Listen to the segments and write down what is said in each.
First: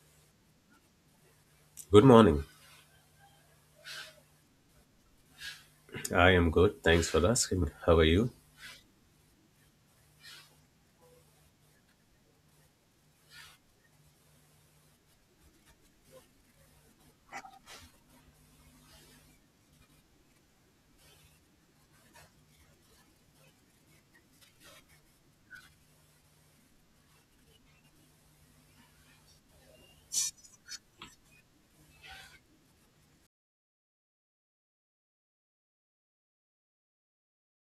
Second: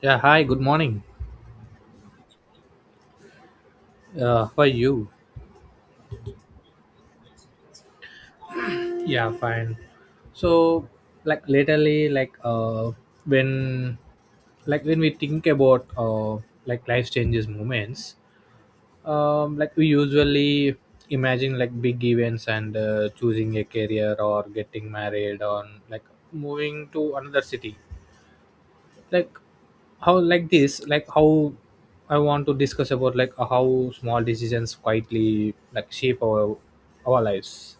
Yeah, hi, good morning. Good morning. How are you? I am good. Thanks for asking. How are you? Yeah, fine. So, like lately, like when, like when we think about like life changes moments, like we usually imagine like big events and choosing a career or getting married or like moving to another city, like how like this like how I want to discuss about like how small decisions quietly like shape our lives.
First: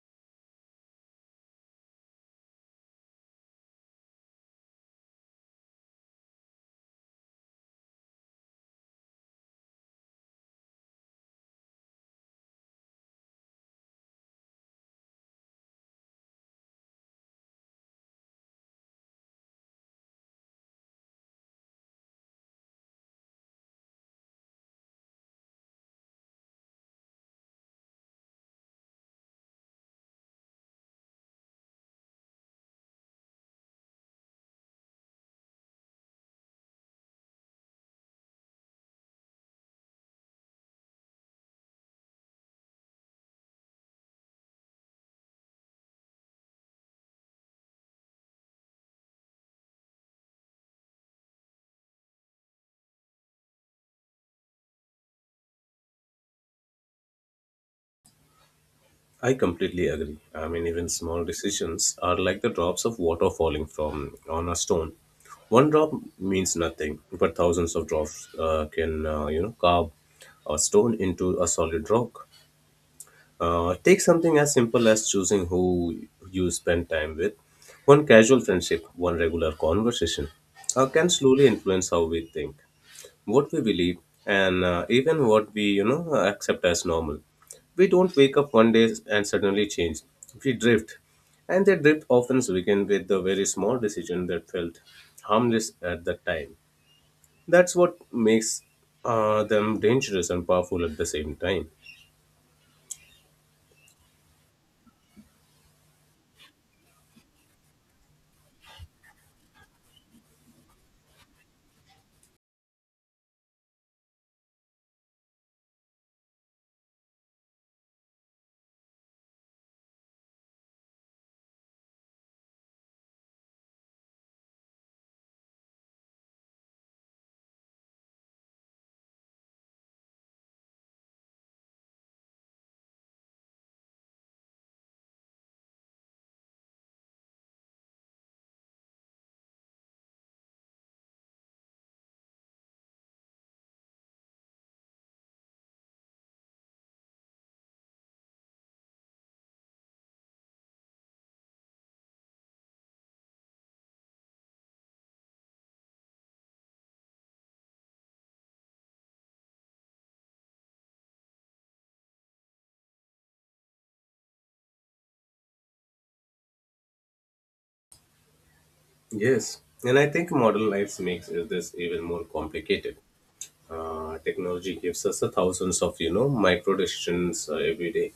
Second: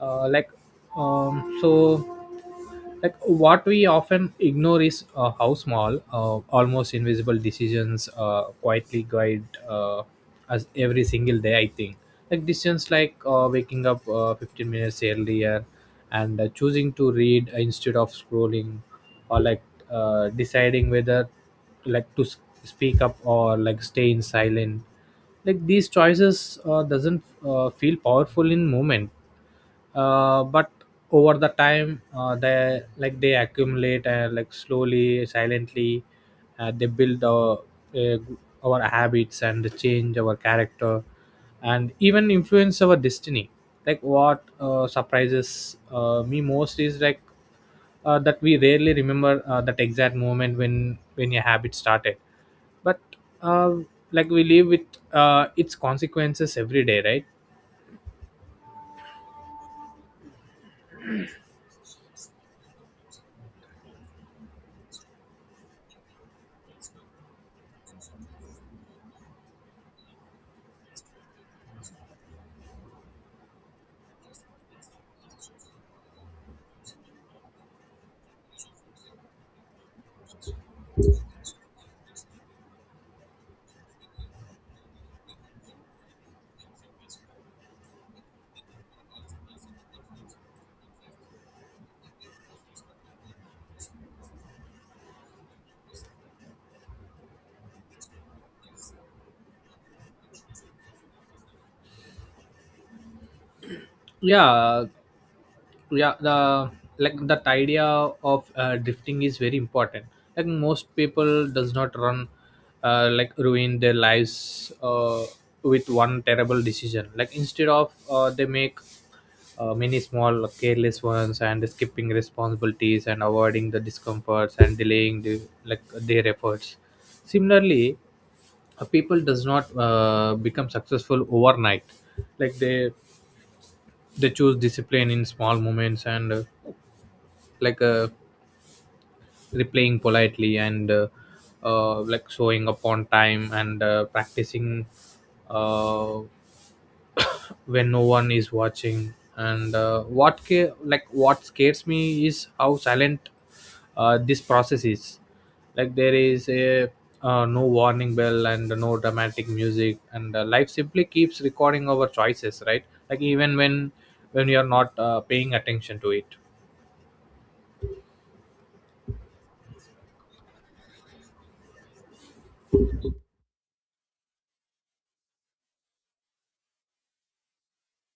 uh, like so like what we often ignore is how small, almost invisible decisions quietly guide us every single day, I think. Like decisions like waking up 15 minutes earlier, and choosing to read instead of scrolling, or like deciding whether like to speak up or like stay in silent. Like these choices doesn't feel powerful in moment, but over the time they like they accumulate, and like slowly silently they build uh, our habits and change our character, and even influence our destiny. Like what surprises me most is like that we rarely remember that exact moment when your habit started, but uh, like we live with its consequences every day, right? I completely agree. I mean, even small decisions are like the drops of water falling from on a stone. One drop means nothing, but thousands of drops can, you know, carve a stone into a solid rock. Take something as simple as choosing who you spend time with. One casual friendship, one regular conversation, can slowly influence how we think, what we believe, and even what we, you know, accept as normal. We don't wake up one day and suddenly change. We drift, and that drift often begins with the very small decision that felt harmless at the time. That's what makes them dangerous and powerful at the same time. Yeah. Yeah, the like that idea of drifting is very important. Like most people does not run, like ruin their lives with one terrible decision, like instead of they make many small careless ones, and skipping responsibilities and avoiding the discomforts and delaying the like their efforts. Similarly, a people does not become successful overnight, like they choose discipline in small moments, and like uh, replying politely, and like showing up on time, and practicing uh, when no one is watching. And like what scares me is how silent this process is. Like there is a, no warning bell and no dramatic music, and life simply keeps recording our choices, right? Like even when we are not paying attention to it. Yes, and I think modern life makes this even more complicated. Technology gives us the thousands of, you know, micro decisions every day.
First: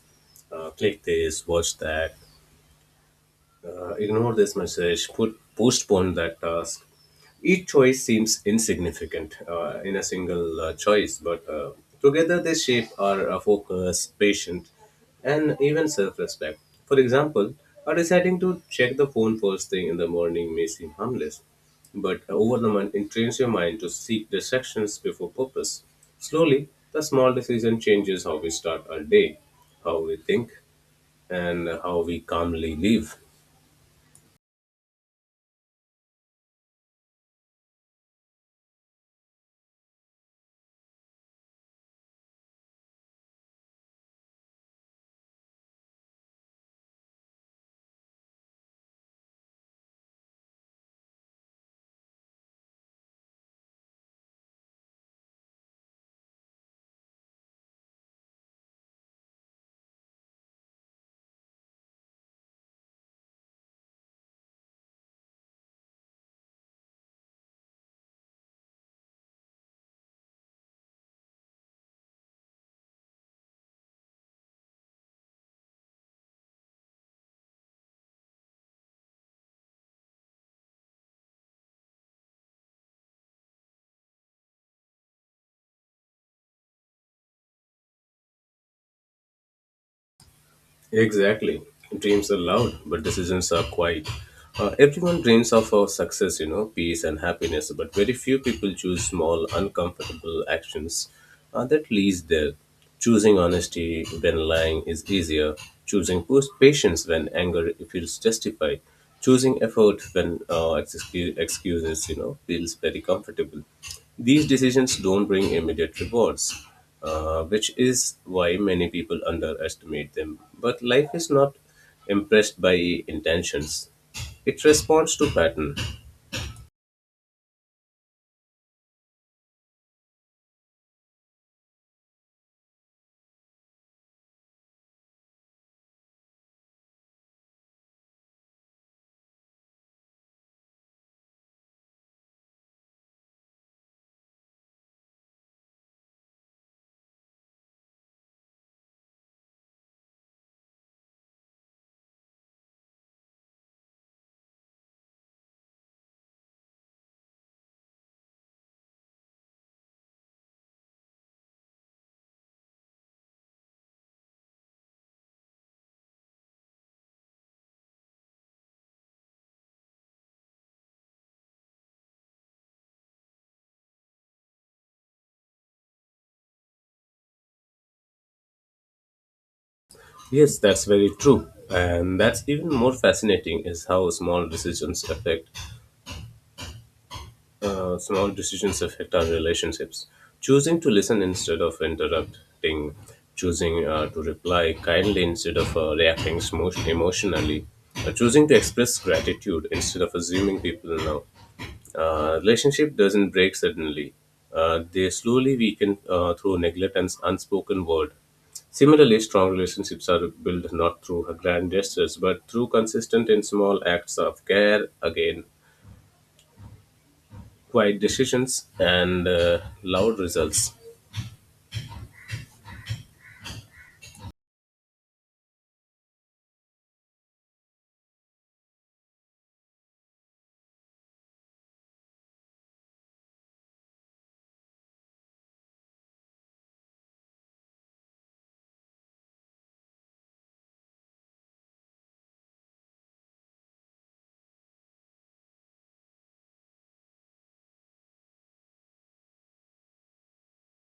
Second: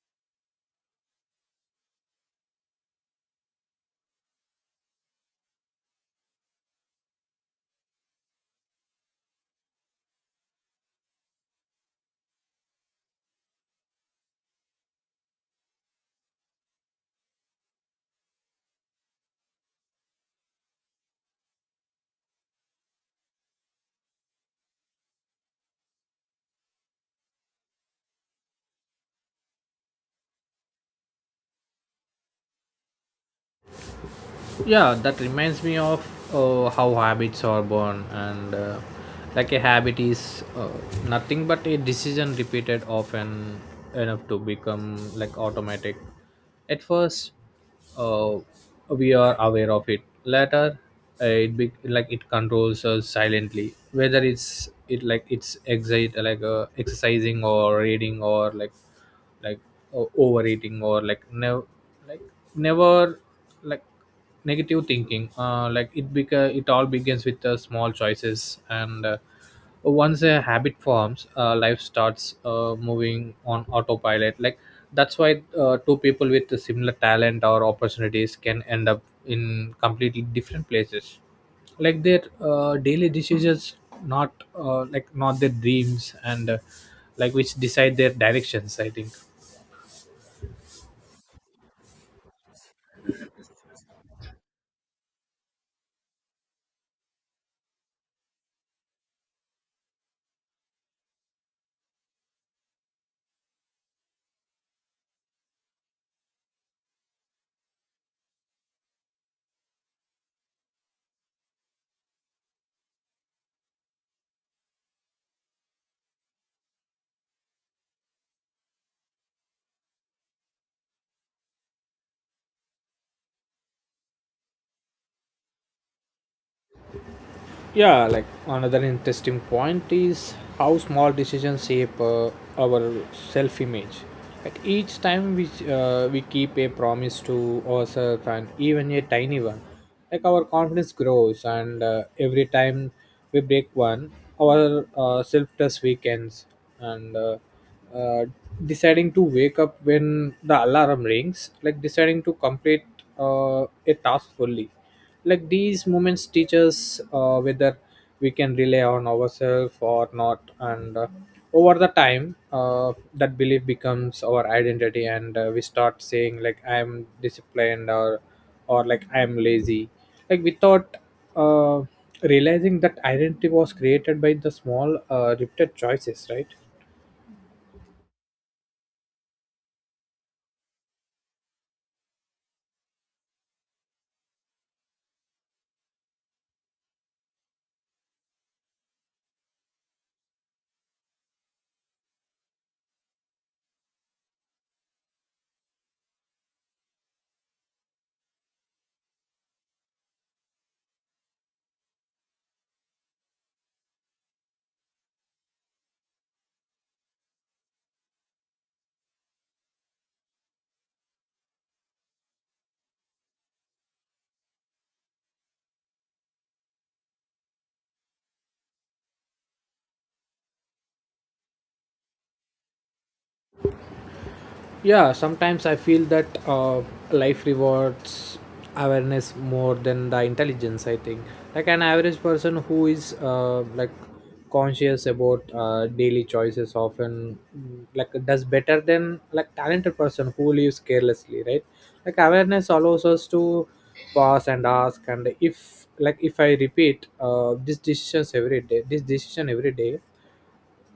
Click this, watch that. Ignore this message, postpone that task. Each choice seems insignificant in a single choice, but together they shape our focus, patience, and even self respect. For example, deciding to check the phone first thing in the morning may seem harmless, but over the month, it trains your mind to seek distractions before purpose. Slowly, the small decision changes how we start our day, how we think, and how we calmly live. Yeah, that reminds me of how habits are born, and like a habit is nothing but a decision repeated often enough to become like automatic. At first uh, we are aware of it, later it be like it controls us silently, whether it's it like it's exit like exercising or reading, or like overeating, or like never, like never, like like negative thinking. It all begins with small choices, and once a habit forms life starts moving on autopilot. Like that's why two people with similar talent or opportunities can end up in completely different places. Like their daily decisions, not like not their dreams and like which decide their directions, I think. Exactly. Dreams are loud, but decisions are quiet. Everyone dreams of success, you know, peace, and happiness, but very few people choose small, uncomfortable actions that leads there. Choosing honesty when lying is easier. Choosing patience when anger feels justified. Choosing effort when excuses, you know, feels very comfortable. These decisions don't bring immediate rewards, which is why many people underestimate them. But life is not impressed by intentions, it responds to pattern. Yeah, like another interesting point is how small decisions shape our self image. Like each time we keep a promise to ourselves, and even a tiny one, like our confidence grows, and every time we break one our self trust weakens. And uh, deciding to wake up when the alarm rings, like deciding to complete a task fully, like these moments teach us whether we can rely on ourselves or not. And over the time that belief becomes our identity, and we start saying like I am disciplined, or like I am lazy, like without uh, realizing that identity was created by the small, repeated choices, right? Yes, that's very true. And that's even more fascinating is how small decisions affect our relationships. Choosing to listen instead of interrupting, choosing to reply kindly instead of reacting emotionally, choosing to express gratitude instead of assuming people know. Relationship doesn't break suddenly. They slowly weaken through neglect and unspoken word. Similarly, strong relationships are built not through grand gestures, but through consistent and small acts of care. Again, quiet decisions and loud results. Yeah, sometimes I feel that life rewards awareness more than the intelligence, I think. Like an average person who is like conscious about daily choices often like does better than like talented person who lives carelessly, right? Like awareness allows us to pause and ask, and if like if I repeat this decision every day,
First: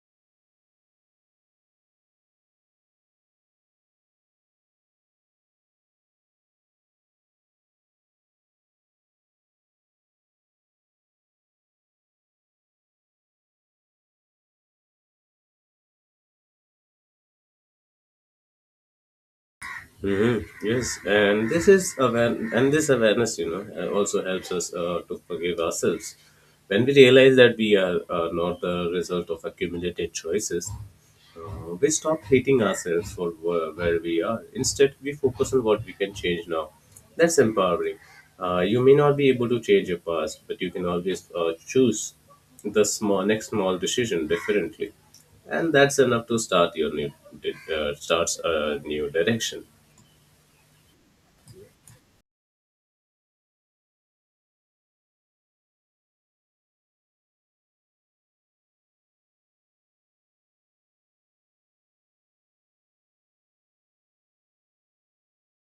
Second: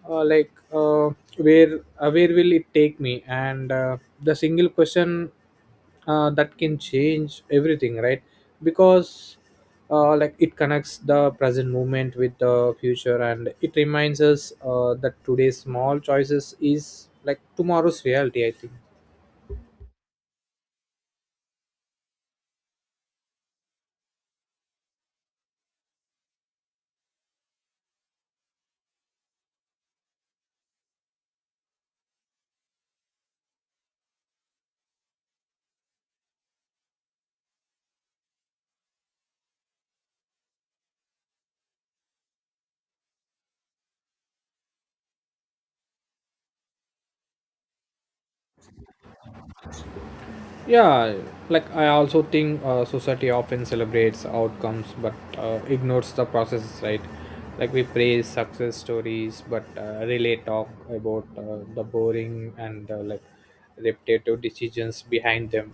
uh, like uh, where will it take me? And the single question that can change everything, right? Because like it connects the present moment with the future, and it reminds us that today's small choices is like tomorrow's reality, I think. Hmm yes, and this is aware, and this awareness, you know, also helps us to forgive ourselves. When we realize that we are not the result of accumulated choices, we stop hating ourselves for where we are. Instead, we focus on what we can change now. That's empowering. You may not be able to change your past, but you can always choose the small decision differently, and that's enough to starts a new direction. Yeah, like I also think society often celebrates outcomes but ignores the processes, right? Like we praise success stories but really talk about the boring and like repetitive decisions behind them.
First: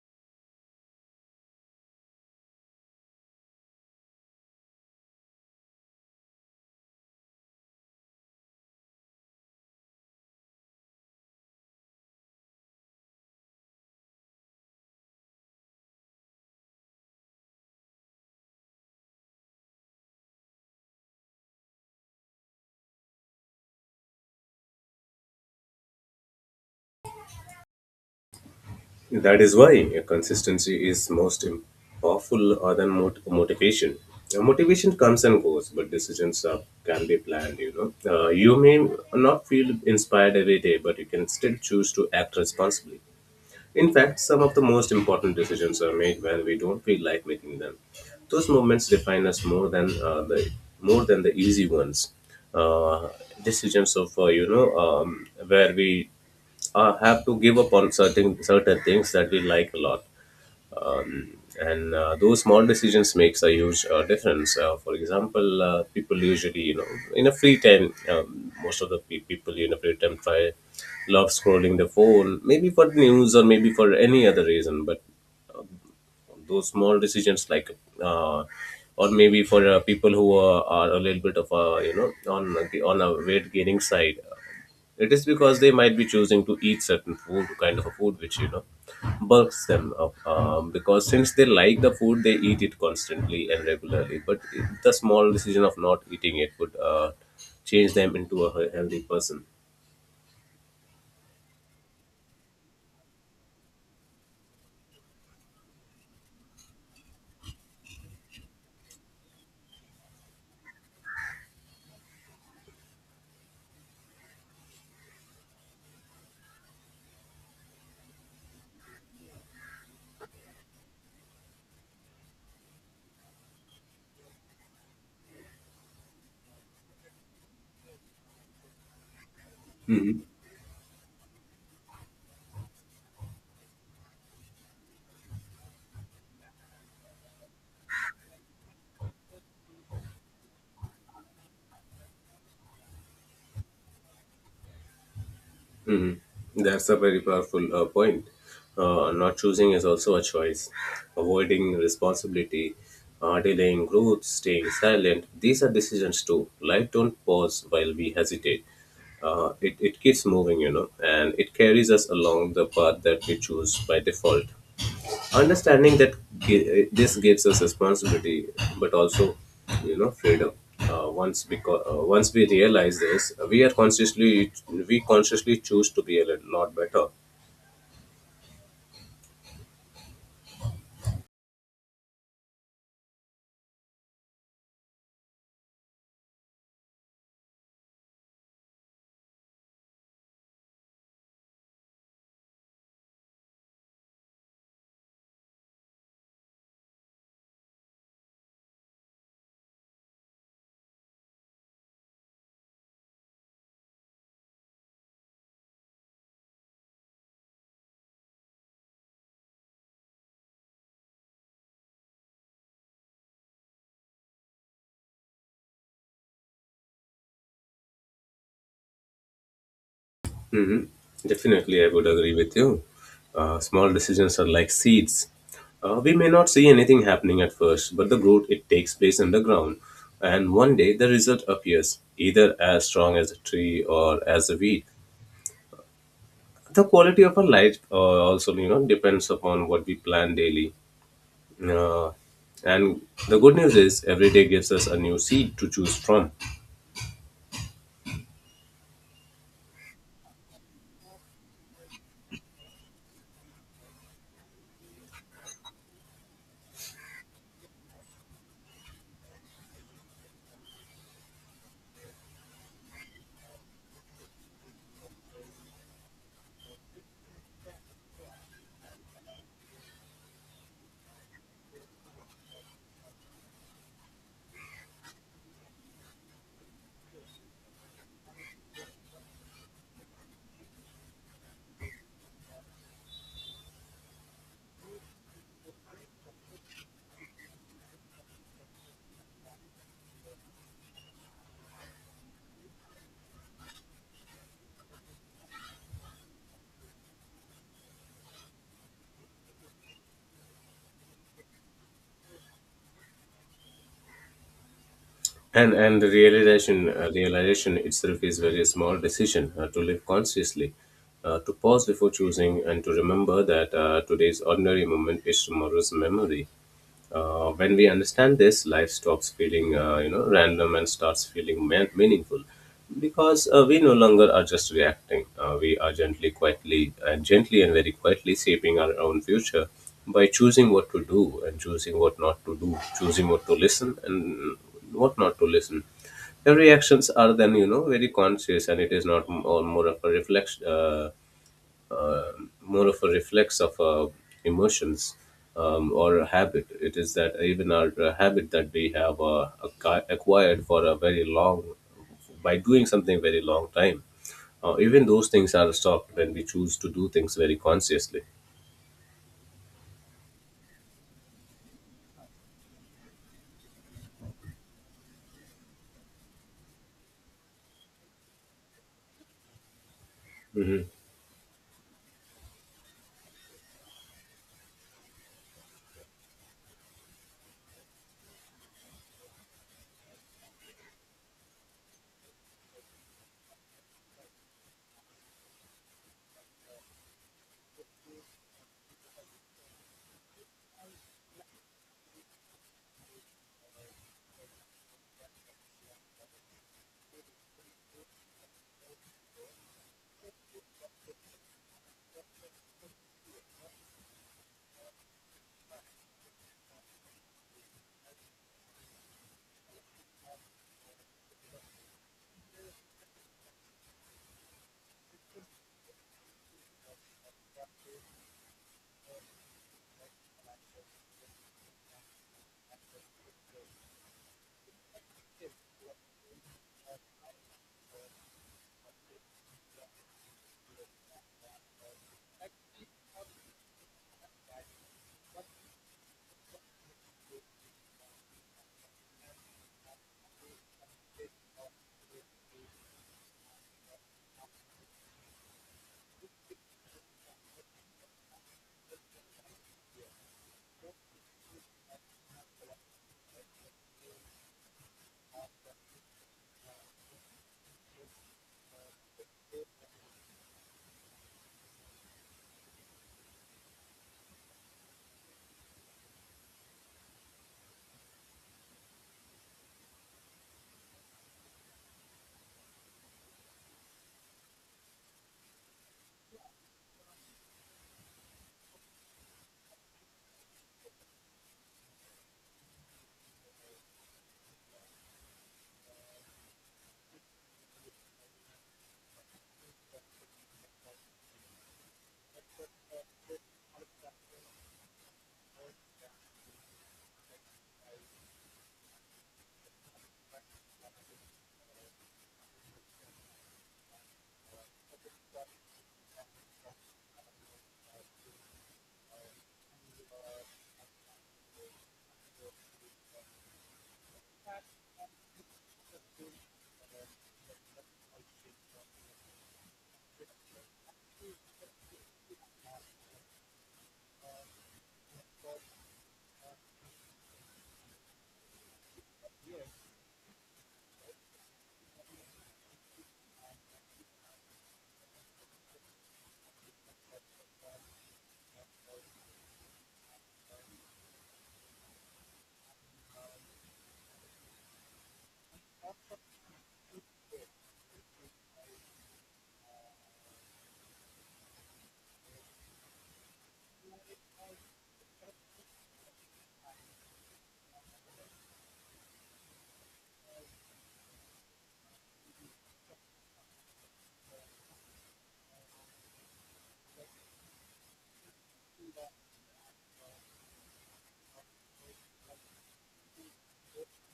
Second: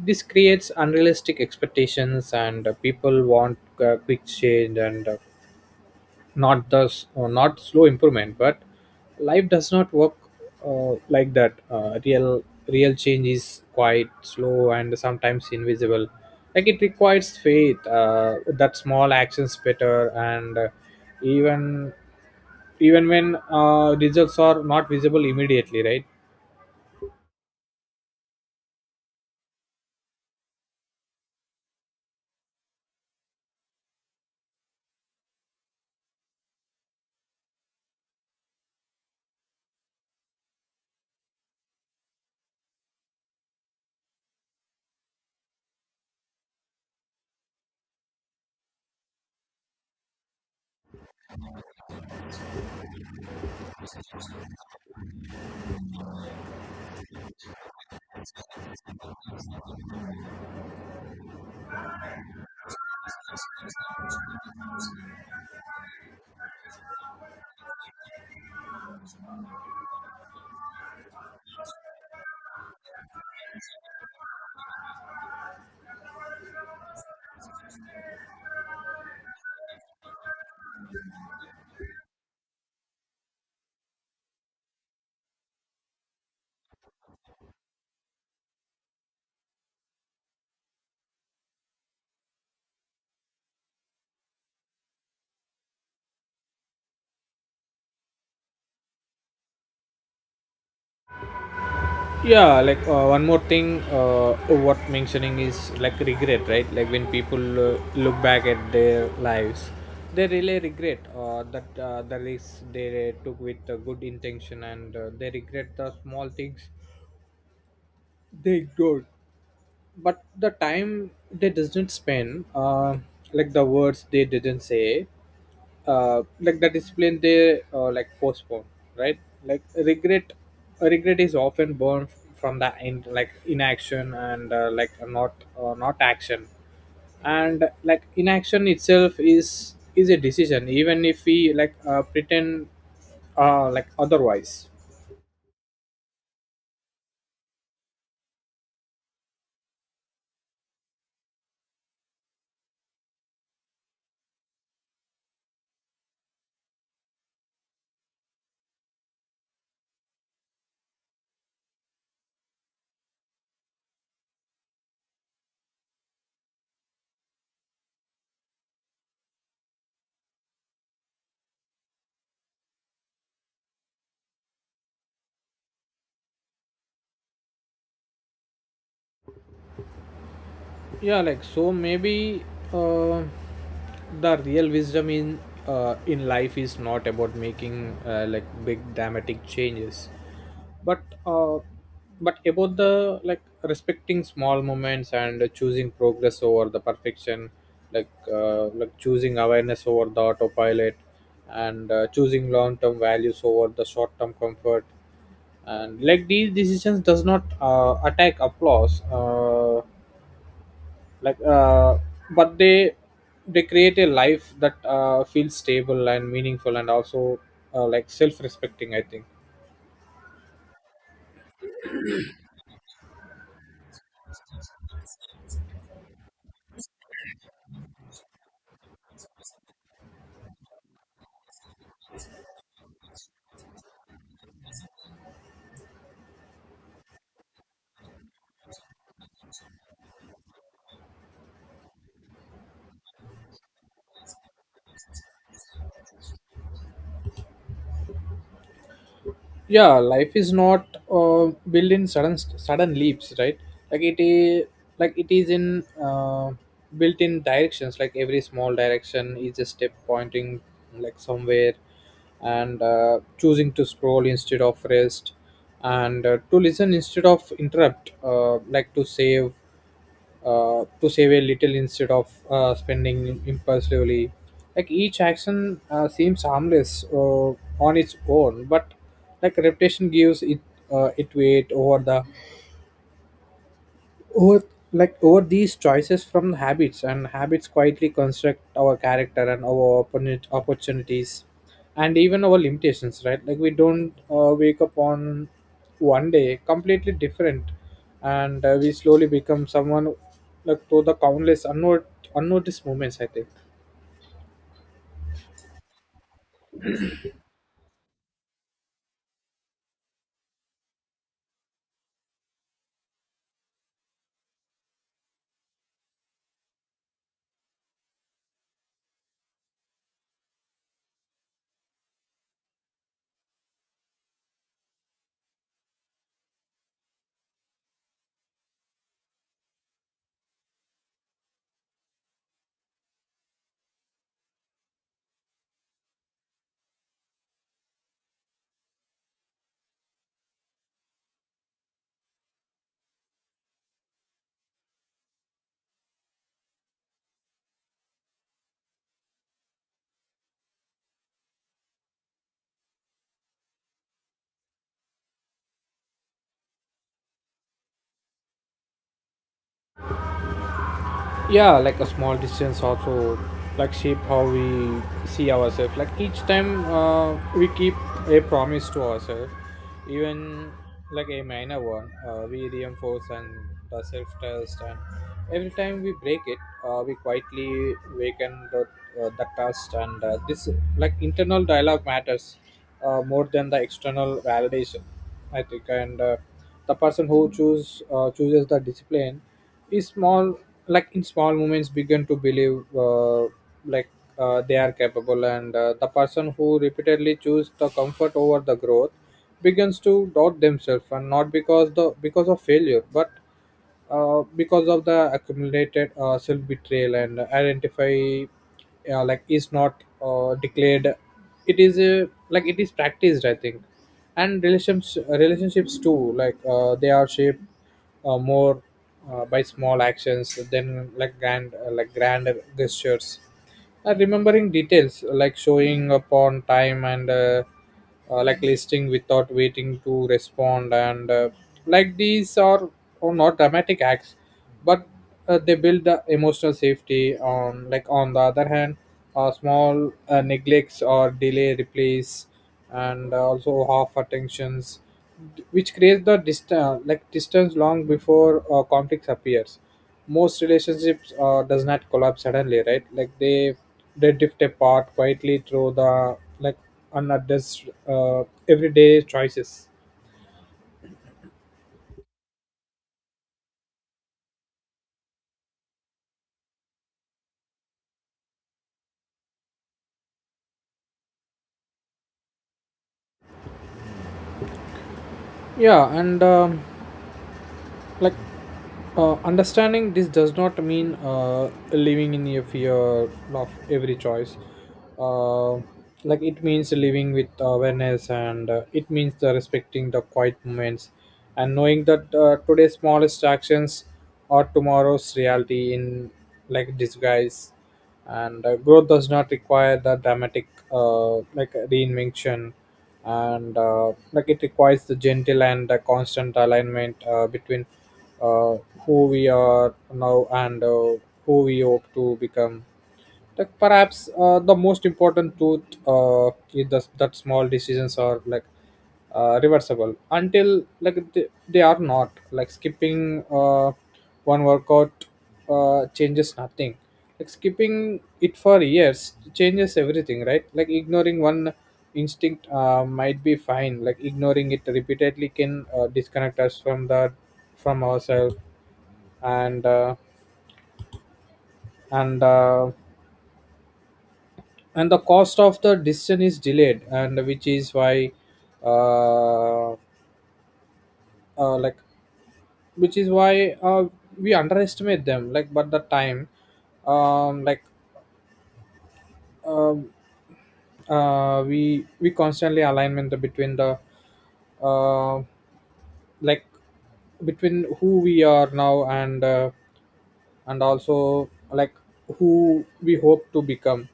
This creates unrealistic expectations, and people want quick change and not slow improvement, but life does not work like that. Real change is quite slow and sometimes invisible. Like it requires faith that small actions better, and even even when results are not visible immediately, right? That is why consistency is powerful other than motivation. Motivation comes and goes, but decisions can be planned. You know, you may not feel inspired every day, but you can still choose to act responsibly. In fact, some of the most important decisions are made when we don't feel like making them. Those moments define us more than the easy ones. Uh, decisions of you know, where we have to give up on certain things that we like a lot, and those small decisions makes a huge difference. Uh, for example, people usually, you know, in a free time, most of the pe- people in a free time try love scrolling the phone, maybe for the news or maybe for any other reason. But those small decisions, uh, or maybe for people who are a little bit of a, you know, on the on a weight gaining side, it is because they might be choosing to eat certain food, kind of a food which, you know, bulks them up. Because since they like the food, they eat it constantly and regularly. But the small decision of not eating it would change them into a healthy person. Yeah, like one more thing, what mentioning is like regret, right? Like when people look back at their lives, they really regret that the risks they took with a good intention, and they regret the small things they ignored, but the time they didn't spend, like the words they didn't say, like the discipline they like postpone, right? Like regret is often born from like inaction, and like not, not action, and like inaction itself is a decision, even if we like pretend like otherwise. Mhm. That's a very powerful point. Not choosing is also a choice. Avoiding responsibility, delaying growth, staying silent, these are decisions too. Life don't pause while we hesitate. It keeps moving, you know, and it carries us along the path that we choose by default. Understanding that this gives us responsibility, but also, you know, freedom. Once we realize this, we consciously choose to be a lot better. Yeah, like so maybe uh, the real wisdom in, in life is not about making like big dramatic changes, but but about the like respecting small moments, and choosing progress over the perfection, like choosing awareness over the autopilot, and choosing long term values over the short term comfort. And like these decisions does not attack applause, like but they create a life that feels stable and meaningful, and also like self-respecting, I think. Hmm definitely, I would agree with you. Uh, small decisions are like seeds. Uh, we may not see anything happening at first, but the growth it takes place underground, and one day the result appears either as strong as a tree or as a weed. The quality of our life also, you know, depends upon what we plan daily. Uh, and the good news is every day gives us a new seed to choose from. Yeah, life is not uh, built in sudden leaps, right? Like it is, in built in directions. Like every small direction is a step pointing like somewhere, and choosing to scroll instead of rest, and to listen instead of interrupt, like to save, to save a little instead of spending impulsively. Like each action seems harmless on its own, but like reputation gives it it weight over the, over like over these choices from habits, and habits quietly construct our character and our opportunities, and even our limitations, right? Like we don't wake up on one day completely different, and we slowly become someone like through the countless unnoticed moments, I think. And the realization itself is very small decision to live consciously, to pause before choosing and to remember that today's ordinary moment is tomorrow's memory. When we understand this, life stops feeling, you know, random and starts feeling meaningful, because we no longer are just reacting. We are gently and very quietly shaping our own future by choosing what to do and choosing what not to do, choosing what to listen and what not to listen. Their reactions are then, you know, very conscious, and it is not m- or more of a reflection, uh, more of a reflex of emotions, or a habit. It is that even our habit that we have acquired for a very long, by doing something very long time. Even those things are stopped when we choose to do things very consciously. Yeah, like a small distance also like shape how we see ourselves, like each time we keep a promise to ourselves, even Mhm. like a minor one, we reinforce and the self-test, and every time we break it we quietly waken the trust. And this like internal dialogue matters more than the external validation, I think. And the person who chooses the discipline is small, like in small moments, begin to believe like they are capable. And the person who repeatedly choose the comfort over the growth begins to doubt themselves, and not because the because of failure, but because of the accumulated, self betrayal. And identify like is not declared, it is a, like it is practiced, I think. And relationships, relationships too, like they are shaped, more, by small actions than like grand, like grander gestures. Remembering details, like showing up on time, and like listing without waiting to respond, and like these are not dramatic acts, but they build the emotional safety. On like on the other hand, small neglects or delay replace, and also half attentions, which creates the distance, like distance long before conflicts appears. Most relationships does not collapse suddenly, right? Like they drift apart quietly through the like unaddressed, everyday choices. Yeah, and like understanding this does not mean living in a fear of every choice. uh, like it means living with awareness, and it means the respecting the quiet moments, and knowing that today's smallest actions are tomorrow's reality in like disguise. And growth does not require the dramatic, like reinvention, and like it requires the gentle and constant alignment between uh, who we are now and who we hope to become. Like perhaps the most important truth is that small decisions are like reversible, until like they are not. Like skipping one workout changes nothing, like skipping it for years changes everything, right? Like ignoring one instinct might be fine, like ignoring it repeatedly can disconnect us from The from ourselves. And uh, and uh, and the cost of the decision is delayed, and which is why uh, uh, like which is why we underestimate them. Like, but the time um, like um, we constantly alignment between the uh, like between who we are now and also like who we hope to become.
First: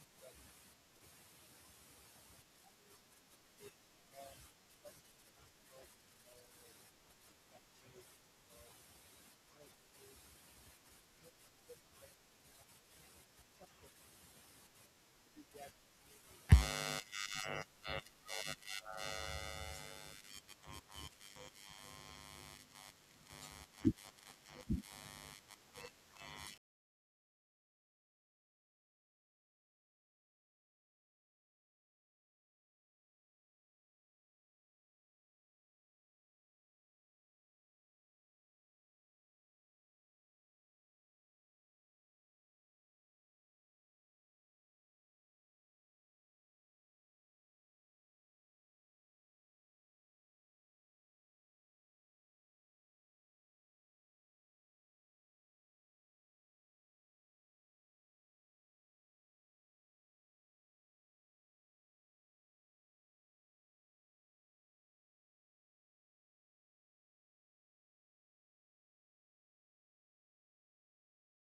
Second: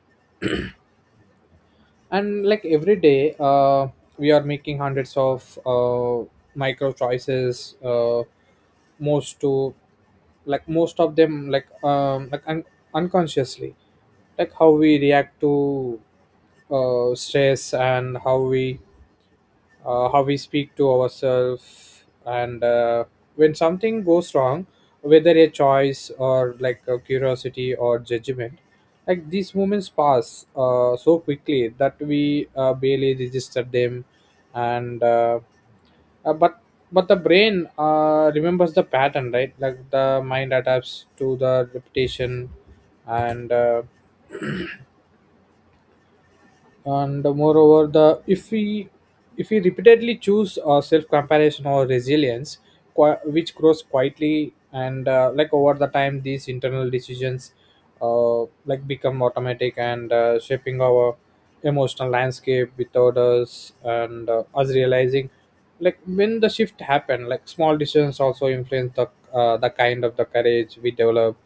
And like every day, we are making hundreds of micro choices, most to like most of them like unconsciously. Like how we react to stress, and how we speak to ourselves, and when something goes wrong, whether a choice or like a curiosity or judgment. Like these moments pass so quickly that we barely register them. And uh, but but the brain remembers the pattern, right? Like the mind adapts to the repetition. And uh, and moreover, the if we repeatedly choose self comparison or resilience, which grows quietly, and like over the time these internal decisions uh, like become automatic, and shaping our emotional landscape without us realizing like when the shift happened. Like small decisions also influence the kind of the courage we develop.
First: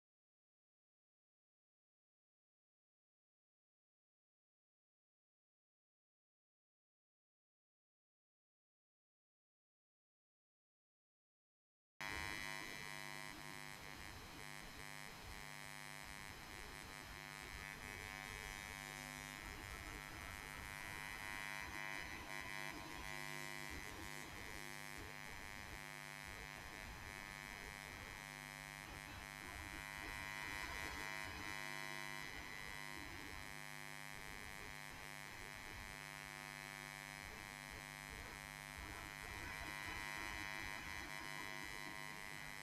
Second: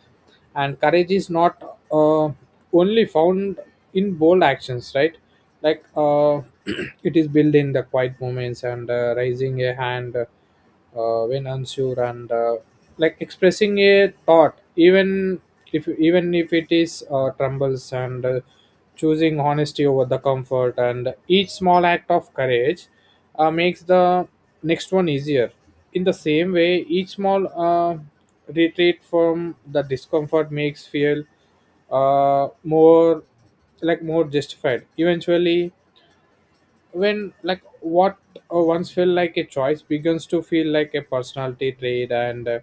And courage is not only found in bold actions, right? like uh, it is built in the quiet moments, and raising a hand when unsure, and like expressing a thought even if it is trembles, and choosing honesty over the comfort. And each small act of courage makes the next one easier. In the same way, each small retreat from the discomfort makes feel uh, more more justified. Eventually, when like what once felt like a choice begins to feel like a personality trait. And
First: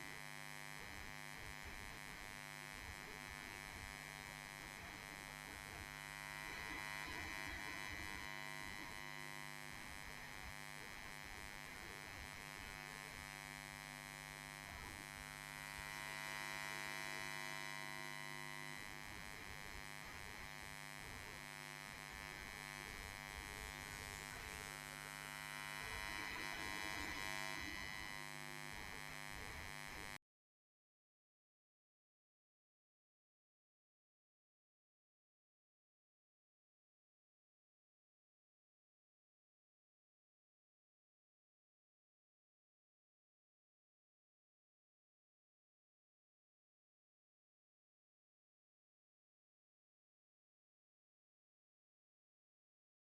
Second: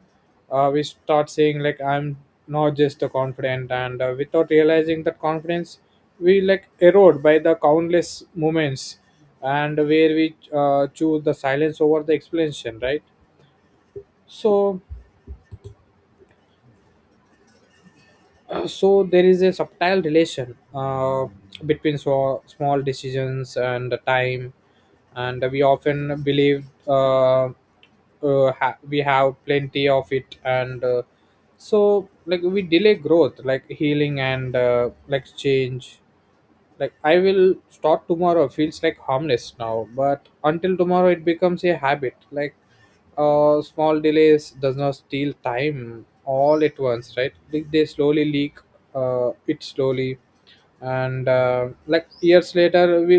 We start saying like I'm not just a confident, and without realizing that confidence we like erode by the countless moments, and where we choose the silence over the explanation, right? So Uh, so there is a subtle relation between so small decisions and the time. And we often believe we have plenty of it, and so like we delay growth, like healing, and like change. Like I will start tomorrow feels like harmless now, but until tomorrow it becomes a habit. Small delays does not steal time all at once, right? They slowly leak, it slowly. And like years later we